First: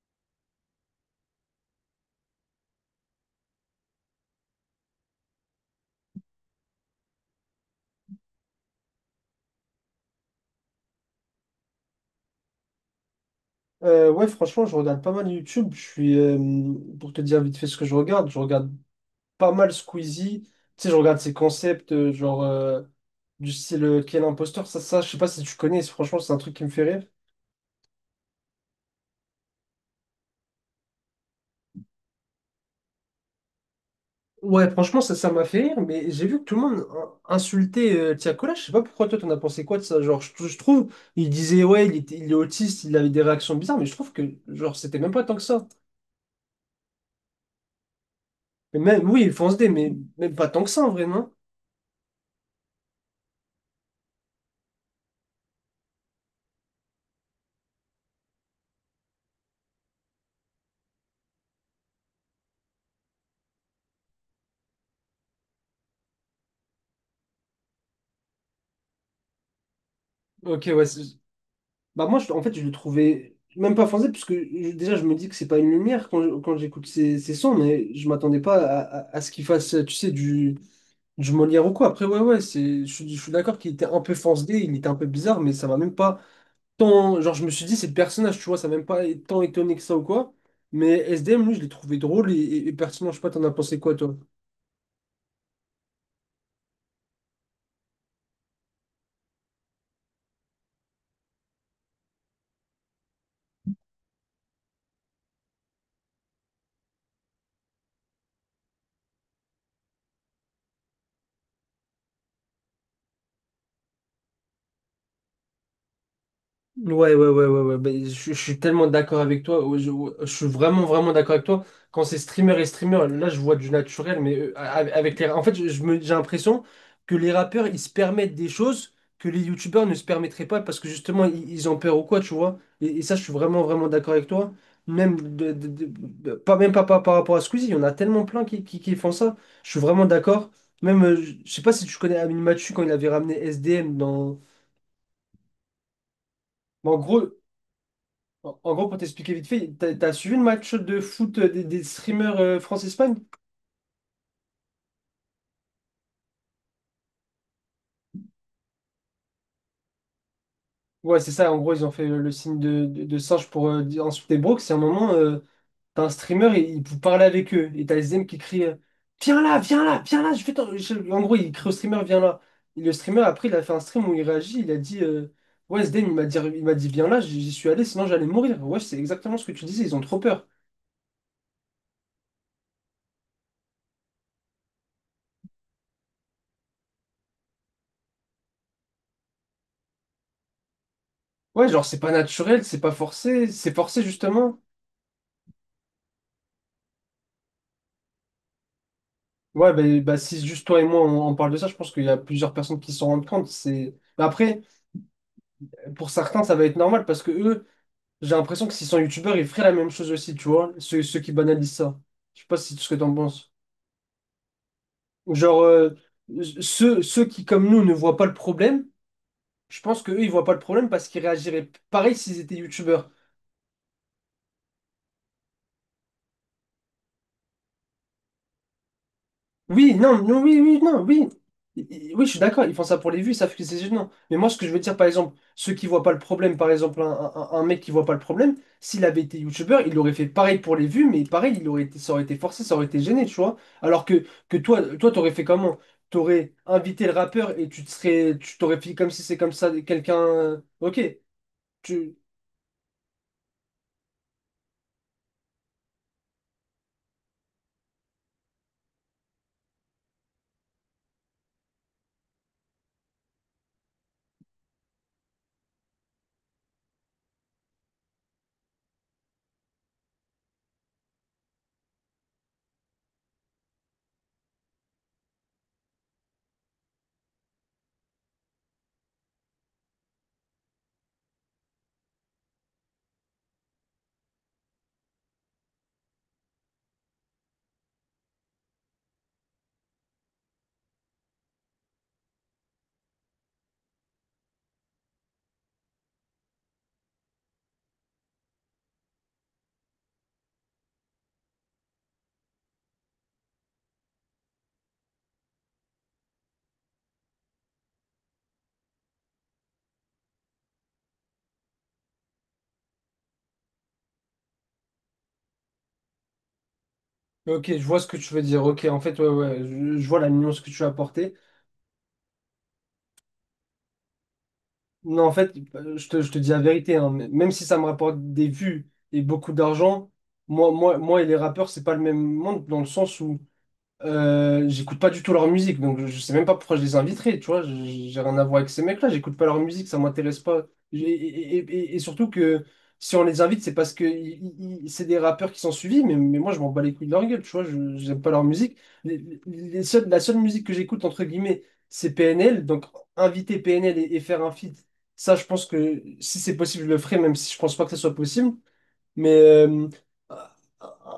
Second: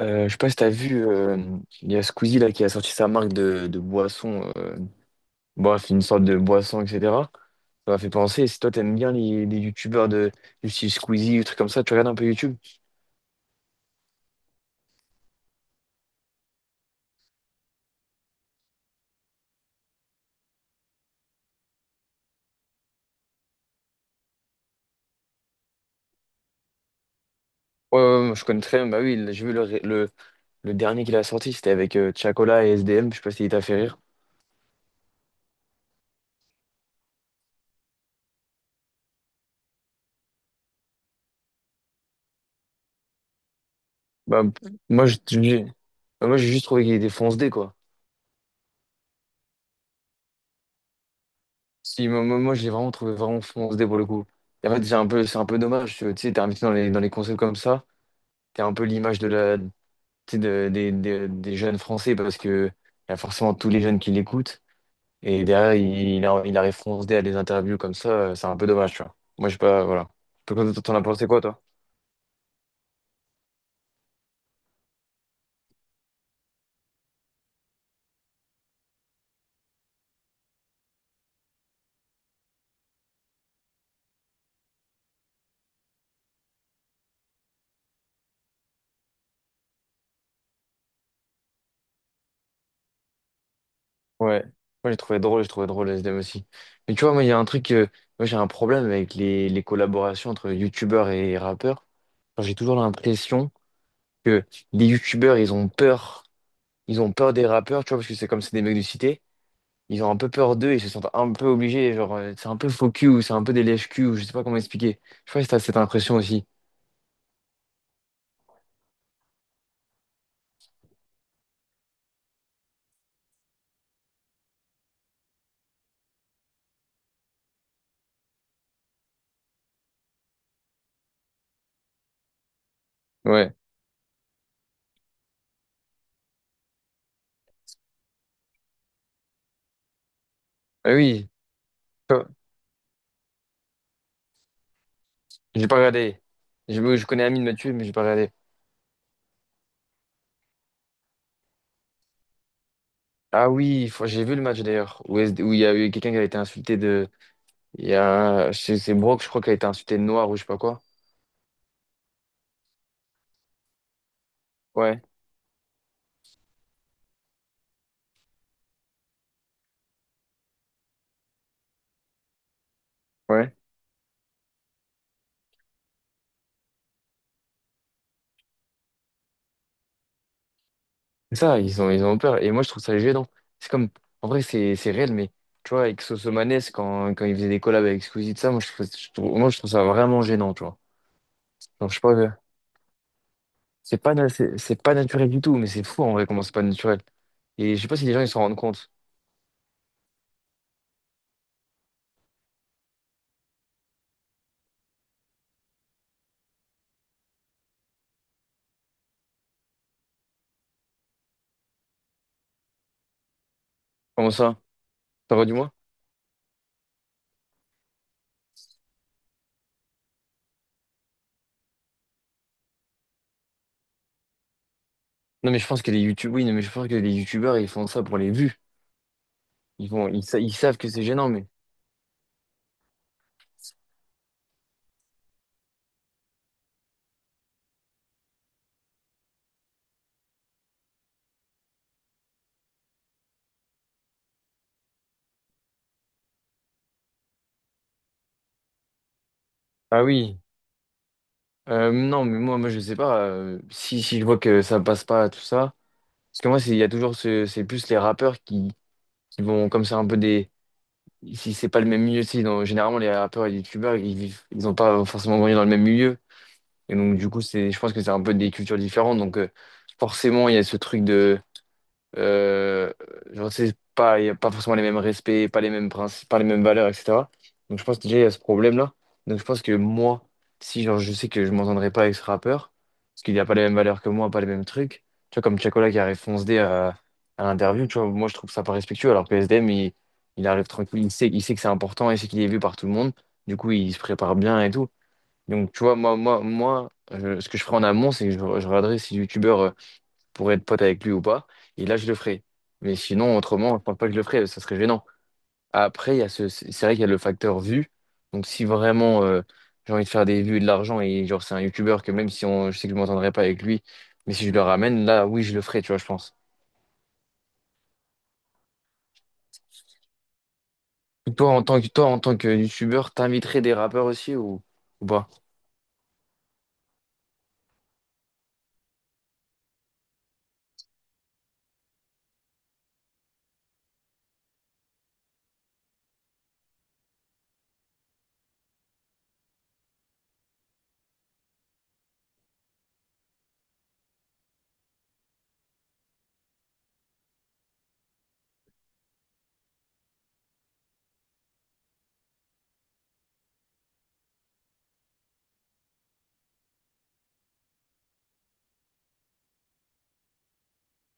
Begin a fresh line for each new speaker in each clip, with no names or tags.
Je sais pas si t'as vu, il y a Squeezie là qui a sorti sa marque de boisson, bref, une sorte de boisson, etc. Ça m'a fait penser, si toi t'aimes bien les youtubeurs de du style Squeezie, des trucs comme ça, tu regardes un peu YouTube?
Ouais, Franchement, je regarde pas mal YouTube. Je suis, pour te dire vite fait ce que je regarde pas mal Squeezie. Tu sais, je regarde ses concepts, genre du style Quel imposteur, ça, je sais pas si tu connais, franchement, c'est un truc qui me fait rire.
Ouais, ouais, ouais, je connais très bien. Bah oui, j'ai vu le dernier qu'il a sorti, c'était avec Tiakola et S D M, je sais pas si il t'a fait rire.
Ouais, franchement, ça m'a fait rire, mais j'ai vu que tout le monde insultait Tiakola. Je sais pas pourquoi toi, t'en as pensé quoi de ça? Genre, je trouve, il disait, ouais, il était, il est autiste, il avait des réactions bizarres, mais je trouve que,
Bah,
genre, c'était
moi,
même
je-
pas tant que
j'ai
ça.
bah, moi, j'ai juste trouvé qu'il était fonce-dé, quoi.
Mais même, oui, il fonce des, mais même pas tant que ça, en vrai, non?
Si, moi, je l'ai vraiment trouvé vraiment fonce-dé pour le coup. Et en fait, c'est un peu dommage. Tu sais, t'es invité dans les concepts comme ça, t'es un peu l'image tu sais, des jeunes Français parce que il y a forcément tous les jeunes qui l'écoutent. Et derrière, il arrive foncé à des interviews comme ça, c'est un peu dommage, tu vois. Moi, je sais pas, voilà.
Ok,
Toi, T'en
ouais.
t'en as pensé quoi, toi?
Bah moi, en fait, je le trouvais même pas foncé parce que déjà, je me dis que c'est pas une lumière quand, quand j'écoute ces, ces sons, mais je m'attendais pas à, à ce qu'il fasse, tu sais, du Molière ou quoi. Après, ouais, ouais, c'est, je suis d'accord qu'il était un peu foncé, il était un peu bizarre, mais ça m'a même pas tant... Genre, je me suis dit, c'est le personnage, tu vois, ça m'a même pas tant étonné que ça ou quoi. Mais S D M lui, je l'ai trouvé drôle et pertinent. Je sais pas, t'en as pensé quoi, toi?
Ouais, moi j'ai trouvé drôle le SDM aussi. Mais tu vois, moi il y a un truc, moi j'ai un problème avec les collaborations entre youtubeurs et rappeurs. Enfin, j'ai toujours l'impression que les youtubeurs ils ont peur des rappeurs, tu vois, parce que c'est comme c'est des mecs de cité. Ils ont un peu peur d'eux, ils se sentent un peu obligés, genre c'est un peu faux cul ou c'est un peu des lèche-cul, ou je sais pas comment expliquer. Je sais pas si t'as cette impression aussi.
Ouais, ouais, ouais, ouais, ouais. Ben, je suis tellement d'accord avec toi. Ouais. Je suis vraiment, vraiment d'accord avec toi. Quand c'est streamer et streamer, là, je vois du naturel, mais avec les... En fait, j'ai l'impression que les rappeurs, ils se permettent des choses que les youtubeurs ne se permettraient pas parce que justement, ils ont peur ou quoi, tu vois. Et ça, je suis
Ouais.
vraiment, vraiment d'accord avec toi. Même, pas par rapport à Squeezie, il y en a tellement plein qui font ça. Je suis vraiment d'accord.
Ah
Même,
oui.
je sais pas si tu connais
Oh,
Amine Mathieu quand il avait ramené S D M dans...
j'ai pas regardé.
Mais
Je,
En
je connais
gros,
Amine Mathieu, mais j'ai pas regardé.
en gros, pour t'expliquer vite fait, t'as suivi le match de foot des streamers France-Espagne?
Ah oui, j'ai vu le match d'ailleurs, où il y a eu quelqu'un qui a été insulté de. Il y a. c'est Brock, je crois, qui a été insulté de noir ou je sais pas quoi.
Ouais, c'est ça, en gros, ils ont fait le signe de singe pour insulter Brooks. C'est un
Ouais,
moment, t'as un streamer, et il peut parler avec eux. Et t'as les M qui crie viens là, viens là, viens là, je vais t'en- je- en gros, il crie au streamer, viens là. Et le streamer, après,
ouais.
il a fait un stream où il réagit, il a dit ouais, Zdem, il m'a dit viens là, j'y suis allé, sinon j'allais mourir. Ouais, c'est exactement ce que tu disais, ils ont trop peur.
C'est ça, ils ont peur. Et moi, je trouve ça gênant. C'est comme. En vrai, c'est réel, mais tu vois, avec Soso Maness, quand il faisait des collabs avec Squeezie, tout ça, moi, je trouve ça vraiment gênant, tu vois.
Ouais, genre,
Genre, je
c'est
sais
pas
pas,
naturel, c'est pas forcé, c'est
c'est
forcé
pas, na- c'est
justement.
c'est pas naturel du tout, mais c'est fou en vrai comment c'est pas naturel. Et je sais pas si les gens ils s'en rendent compte.
Ouais, bah, bah, si juste toi et moi on parle de ça, je pense qu'il y a plusieurs personnes qui s'en rendent compte. C'est... Mais après, pour certains, ça va être normal parce que eux, j'ai l'impression que s'ils sont youtubeurs, ils feraient la même chose aussi, tu vois, ceux qui banalisent ça. Je sais pas si ce que t'en penses.
Comment ça? Ça va du
Genre,
moins?
ceux qui, comme nous, ne voient pas le problème, je pense qu'eux, ils voient pas le problème parce qu'ils réagiraient pareil s'ils étaient youtubeurs.
Non, mais je pense que les youtubeurs, oui, non, mais je pense que les youtubeurs ils font ça pour les vues. Ils
Oui,
vont,
non,
ils, sa-
non,
ils
oui,
savent
oui,
que
non,
c'est
oui.
gênant, mais.
Oui, je suis d'accord, ils font ça pour les vues, ça fait que c'est gênant. Mais moi, ce que je veux dire, par exemple, ceux qui voient pas le problème, par exemple, un mec qui voit pas le problème, s'il avait été youtubeur, il aurait fait pareil pour les vues, mais pareil, il aurait été, ça aurait été forcé, ça aurait été gêné, tu vois. Alors que, toi, t'aurais fait comment? T'aurais invité le rappeur et tu t'aurais fait comme si c'est comme ça,
Ah oui.
quelqu'un. Ok, tu,
Non, mais moi, je sais pas. Si, je vois que ça passe pas, tout ça. Parce que moi, il y a toujours ce, c'est plus les rappeurs qui vont comme ça un peu des. Si c'est pas le même milieu, tu sais, généralement les rappeurs et les youtubeurs, ils vivent, ils ont pas forcément grandi dans le même milieu. Et donc, du coup, c'est, je pense que c'est un peu des cultures différentes. Donc, forcément, il y a ce truc de. Euh, genre, c'est pas, il y a pas forcément les mêmes respects, pas les mêmes principes, pas les mêmes valeurs, etc. Donc, je pense que déjà, il y a ce problème-là. Donc, je pense que moi, si genre, je sais que je m'entendrai pas avec ce rappeur parce qu'il n'y a pas les mêmes valeurs que moi, pas les mêmes trucs, tu vois, comme Chacola qui arrive fonce dé à l'interview, tu vois, moi, je trouve ça pas respectueux, alors que S SDM, il arrive tranquille, il sait que c'est important, il sait qu'il est vu par tout le monde. Du coup, il se prépare bien et tout. Donc, tu vois, ce que je ferai en amont, c'est que je regarderai si le youtubeur pourrait être pote avec lui ou pas. Et là, je le ferai. Mais sinon, autrement, je pense pas que je le ferai, ça serait gênant. Après, il y a ce, c'est vrai qu'il y a le facteur vue. Donc, si vraiment j'ai envie de faire des vues et de l'argent, et genre, c'est un youtubeur que même si on, je sais que je m'entendrai pas avec lui, mais si je le ramène, là, oui, je le ferai, tu vois, je pense.
ok, je vois ce que tu veux dire. Ok, en fait, ouais, ouais, je vois la nuance que tu as apportée.
Toi, en tant que, toi, en tant que youtubeur, t'inviterais des rappeurs aussi, ou
Non,
pas?
en fait, je te dis la vérité, hein, mais même si ça me rapporte des vues et beaucoup d'argent, moi et les rappeurs, c'est pas le même monde dans le sens où j'écoute pas du tout leur musique, donc je sais même pas pourquoi je les inviterais, tu vois. J'ai rien à voir avec ces mecs-là, j'écoute pas leur musique, ça m'intéresse pas. Et surtout que si on les invite, c'est parce que c'est des rappeurs qui sont suivis, mais moi je m'en bats les couilles de leur gueule, tu vois. J'aime pas leur musique. La seule musique que j'écoute, entre guillemets, c'est PNL, donc inviter PNL et faire un feat, ça je pense que si c'est possible, je le ferai, même si je pense pas que ça soit possible. Mais euh,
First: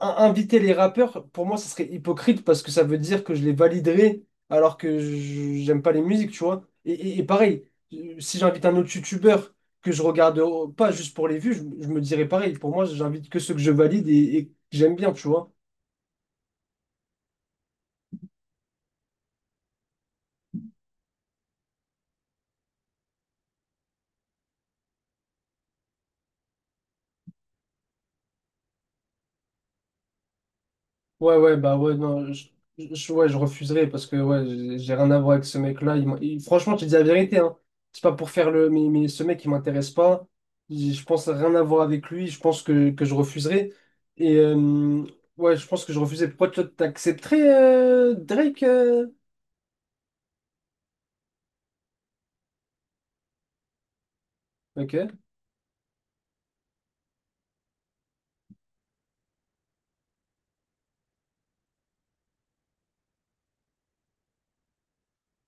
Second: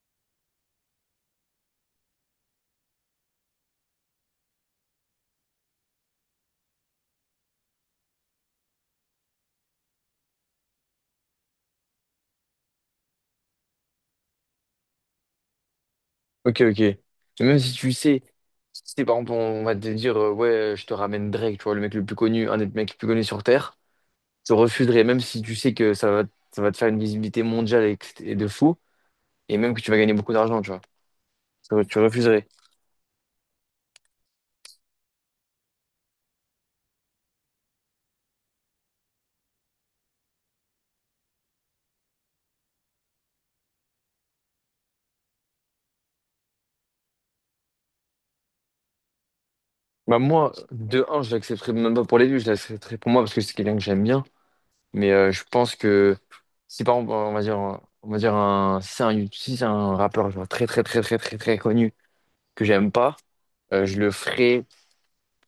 in- inviter les rappeurs, pour moi, ça serait hypocrite parce que ça veut dire que je les validerais alors que j'aime pas les musiques, tu vois. Et pareil, si j'invite un autre youtubeur que je regarde pas juste pour les vues, je me dirais pareil. Pour moi, j'invite que ceux que je valide et que j'aime bien, tu vois.
Ok, ok. Mais même si tu sais, si c'est par exemple, on va te dire, ouais, je te ramène Drake, tu vois, le mec le plus connu, un des mecs les plus connus sur Terre, tu refuserais, même si tu sais que ça va te faire une visibilité mondiale et, que c'est- et de fou, et même que tu vas gagner beaucoup d'argent, tu vois.
Ouais, ouais, bah
Tu
ouais,
tu
non,
refuserais.
ouais, je refuserais parce que ouais, j'ai rien à voir avec ce mec-là. Franchement, je te dis la vérité, hein. C'est pas pour faire le. Mais ce mec, il m'intéresse pas. Je pense rien à voir avec lui. Je pense que, je refuserais. Et ouais, je pense que je refuserais. Pourquoi toi, t'accepterais Drake?
Bah, moi, de un, je l'accepterais même pas pour les vues, je l'accepterais pour moi parce que c'est quelqu'un que j'aime bien. Mais
Ok,
je pense que si par exemple, on va dire un, si c'est un rappeur genre, très, très, très, très, très, très connu que j'aime pas, je le ferais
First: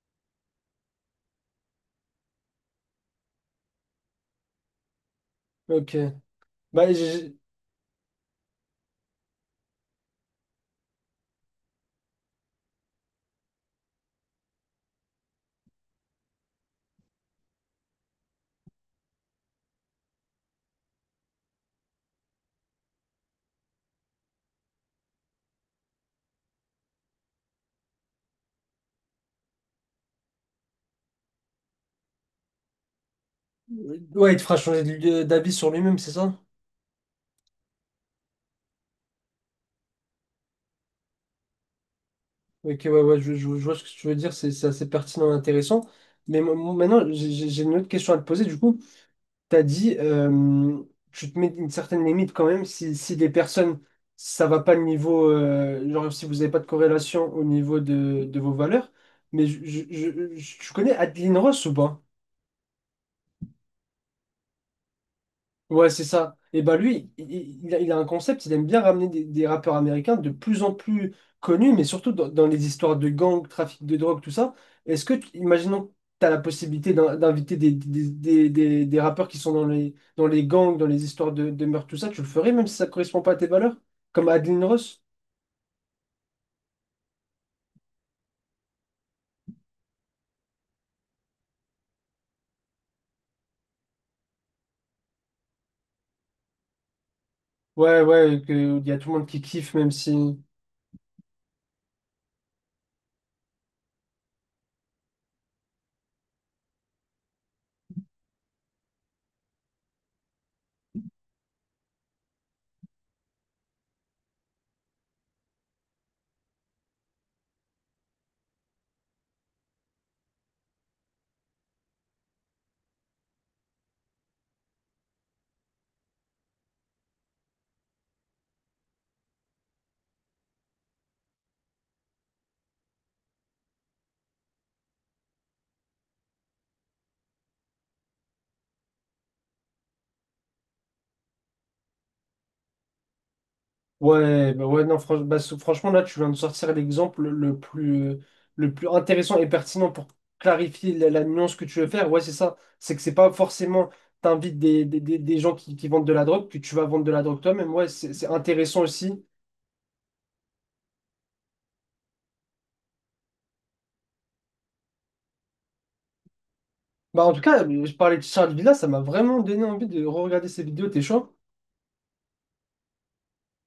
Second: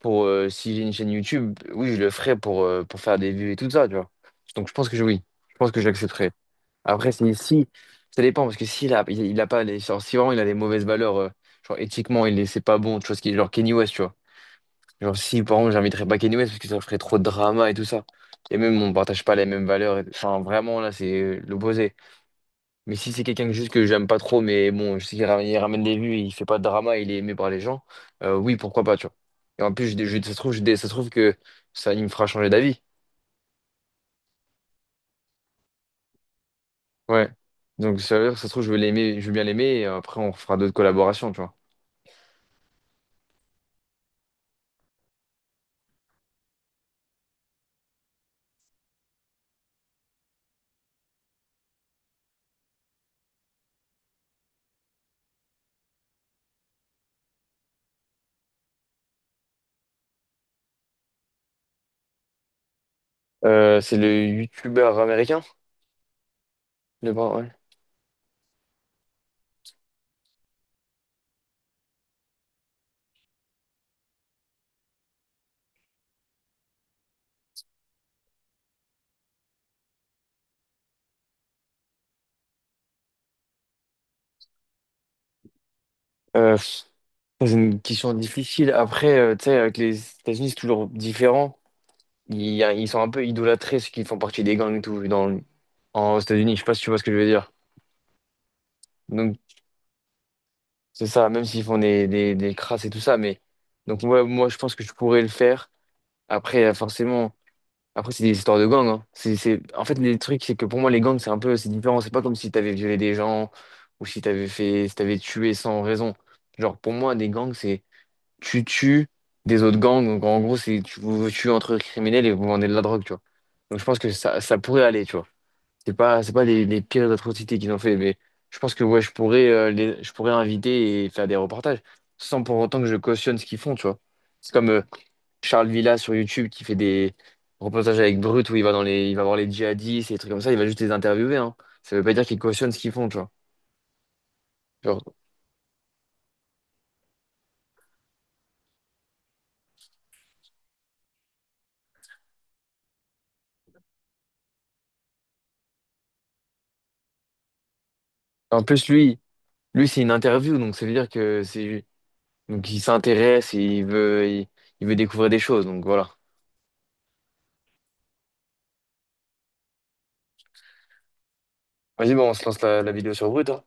pour si j'ai une chaîne YouTube, oui, je le ferai pour faire des vues et tout ça, tu vois. Donc je pense que oui, je pense que
ok.
j'accepterai.
Bah,
Après, si,
j'ai-
si, ça dépend, parce que s'il a, il a pas les, genre, si vraiment il a des mauvaises valeurs, genre éthiquement, c'est pas bon, tu vois, ce qui est genre Kenny West, tu vois. Genre si, par exemple, j'inviterais pas Kenny West parce que ça ferait trop de drama et tout ça. Et même, on partage pas les mêmes valeurs. Enfin, vraiment, là, c'est l'opposé. Mais si c'est quelqu'un que juste que j'aime pas trop, mais bon, je sais qu'il ramène des vues, il fait pas de drama, il est aimé par les gens, oui, pourquoi pas, tu vois. Et en plus, ça se trouve, ça se trouve que ça, il me fera changer d'avis.
ouais, il te fera changer d'avis sur lui-même, c'est ça?
Ouais. Donc, ça veut dire que ça se trouve, je vais l'aimer, je vais bien l'aimer, et après, on fera d'autres collaborations, tu vois.
Ok, ouais, ouais, je vois ce que tu veux dire. C'est assez pertinent et intéressant. Mais maintenant, j'ai une autre question à te poser. Du coup. T'as dit, tu te mets une certaine limite quand même si, si les personnes, ça va pas le niveau, genre si vous n'avez pas de corrélation au niveau de vos valeurs. Mais tu connais Adeline Ross ou pas?
C'est le youtubeur américain,
Ouais, c'est ça. Et bah lui,
le bras, ouais.
il a un concept, il aime bien ramener des rappeurs américains de plus en plus connus, mais surtout dans, dans les histoires de gangs, trafic de drogue, tout ça. Est-ce que, imaginons que tu as la possibilité d'inviter des rappeurs qui sont dans les gangs, dans les histoires de meurtre, tout ça, tu le ferais même si ça correspond pas à tes valeurs? Comme Adeline Ross?
Euh, pff, Ça, c'est une question difficile. Après, tu sais, avec les États-Unis, c'est toujours différent. Ils sont un peu idolâtrés, ceux qui font partie des gangs et tout, dans, en, aux États-Unis. Je sais pas si tu vois ce que je veux dire.
Ouais, ouais, il y a tout le monde
Donc,
qui kiffe, même si...
c'est ça, même s'ils font des crasses et tout ça, mais donc moi, je pense que je pourrais le faire. Après, forcément, après c'est des histoires de gangs, hein. C'est... En fait, les trucs, c'est que pour moi, les gangs, c'est un peu, c'est différent. C'est pas comme si t'avais violé des gens, ou si t'avais fait, si t'avais tué sans raison. Genre, pour moi, des gangs, c'est tu tues des autres gangs. Donc, en gros, c'est tu vous tuez entre criminels et vous vendez de la drogue, tu vois. Donc, je pense que ça pourrait aller, tu vois. C'est pas les, les pires atrocités qu'ils ont fait, mais je pense que ouais, je pourrais, je pourrais inviter et faire des reportages sans pour autant que je cautionne ce qu'ils font, tu vois. C'est comme Charles Villa sur YouTube qui fait des reportages avec Brut où il va dans les, il va voir les djihadistes et des trucs comme ça, il va juste les interviewer, hein. Ça veut pas dire qu'il cautionne ce qu'ils font, tu vois.
Ouais, bah ouais, non,
Genre,
franchement, là, tu viens de sortir l'exemple le plus intéressant et pertinent pour clarifier la, la nuance que tu veux faire. Ouais, c'est ça. C'est que c'est pas forcément t'invites des gens qui vendent de la drogue que tu vas vendre de la drogue toi-même. Ouais, c'est
en
intéressant
plus,
aussi.
lui, c'est une interview, donc ça veut dire que c'est, donc il s'intéresse et il veut, il veut découvrir des choses, donc voilà.
Bah, en tout cas, je parlais de Charles Villa, ça m'a vraiment donné envie de re-regarder ses vidéos. T'es chaud?
Vas-y, bon, on se lance la, la vidéo sur Brut, hein.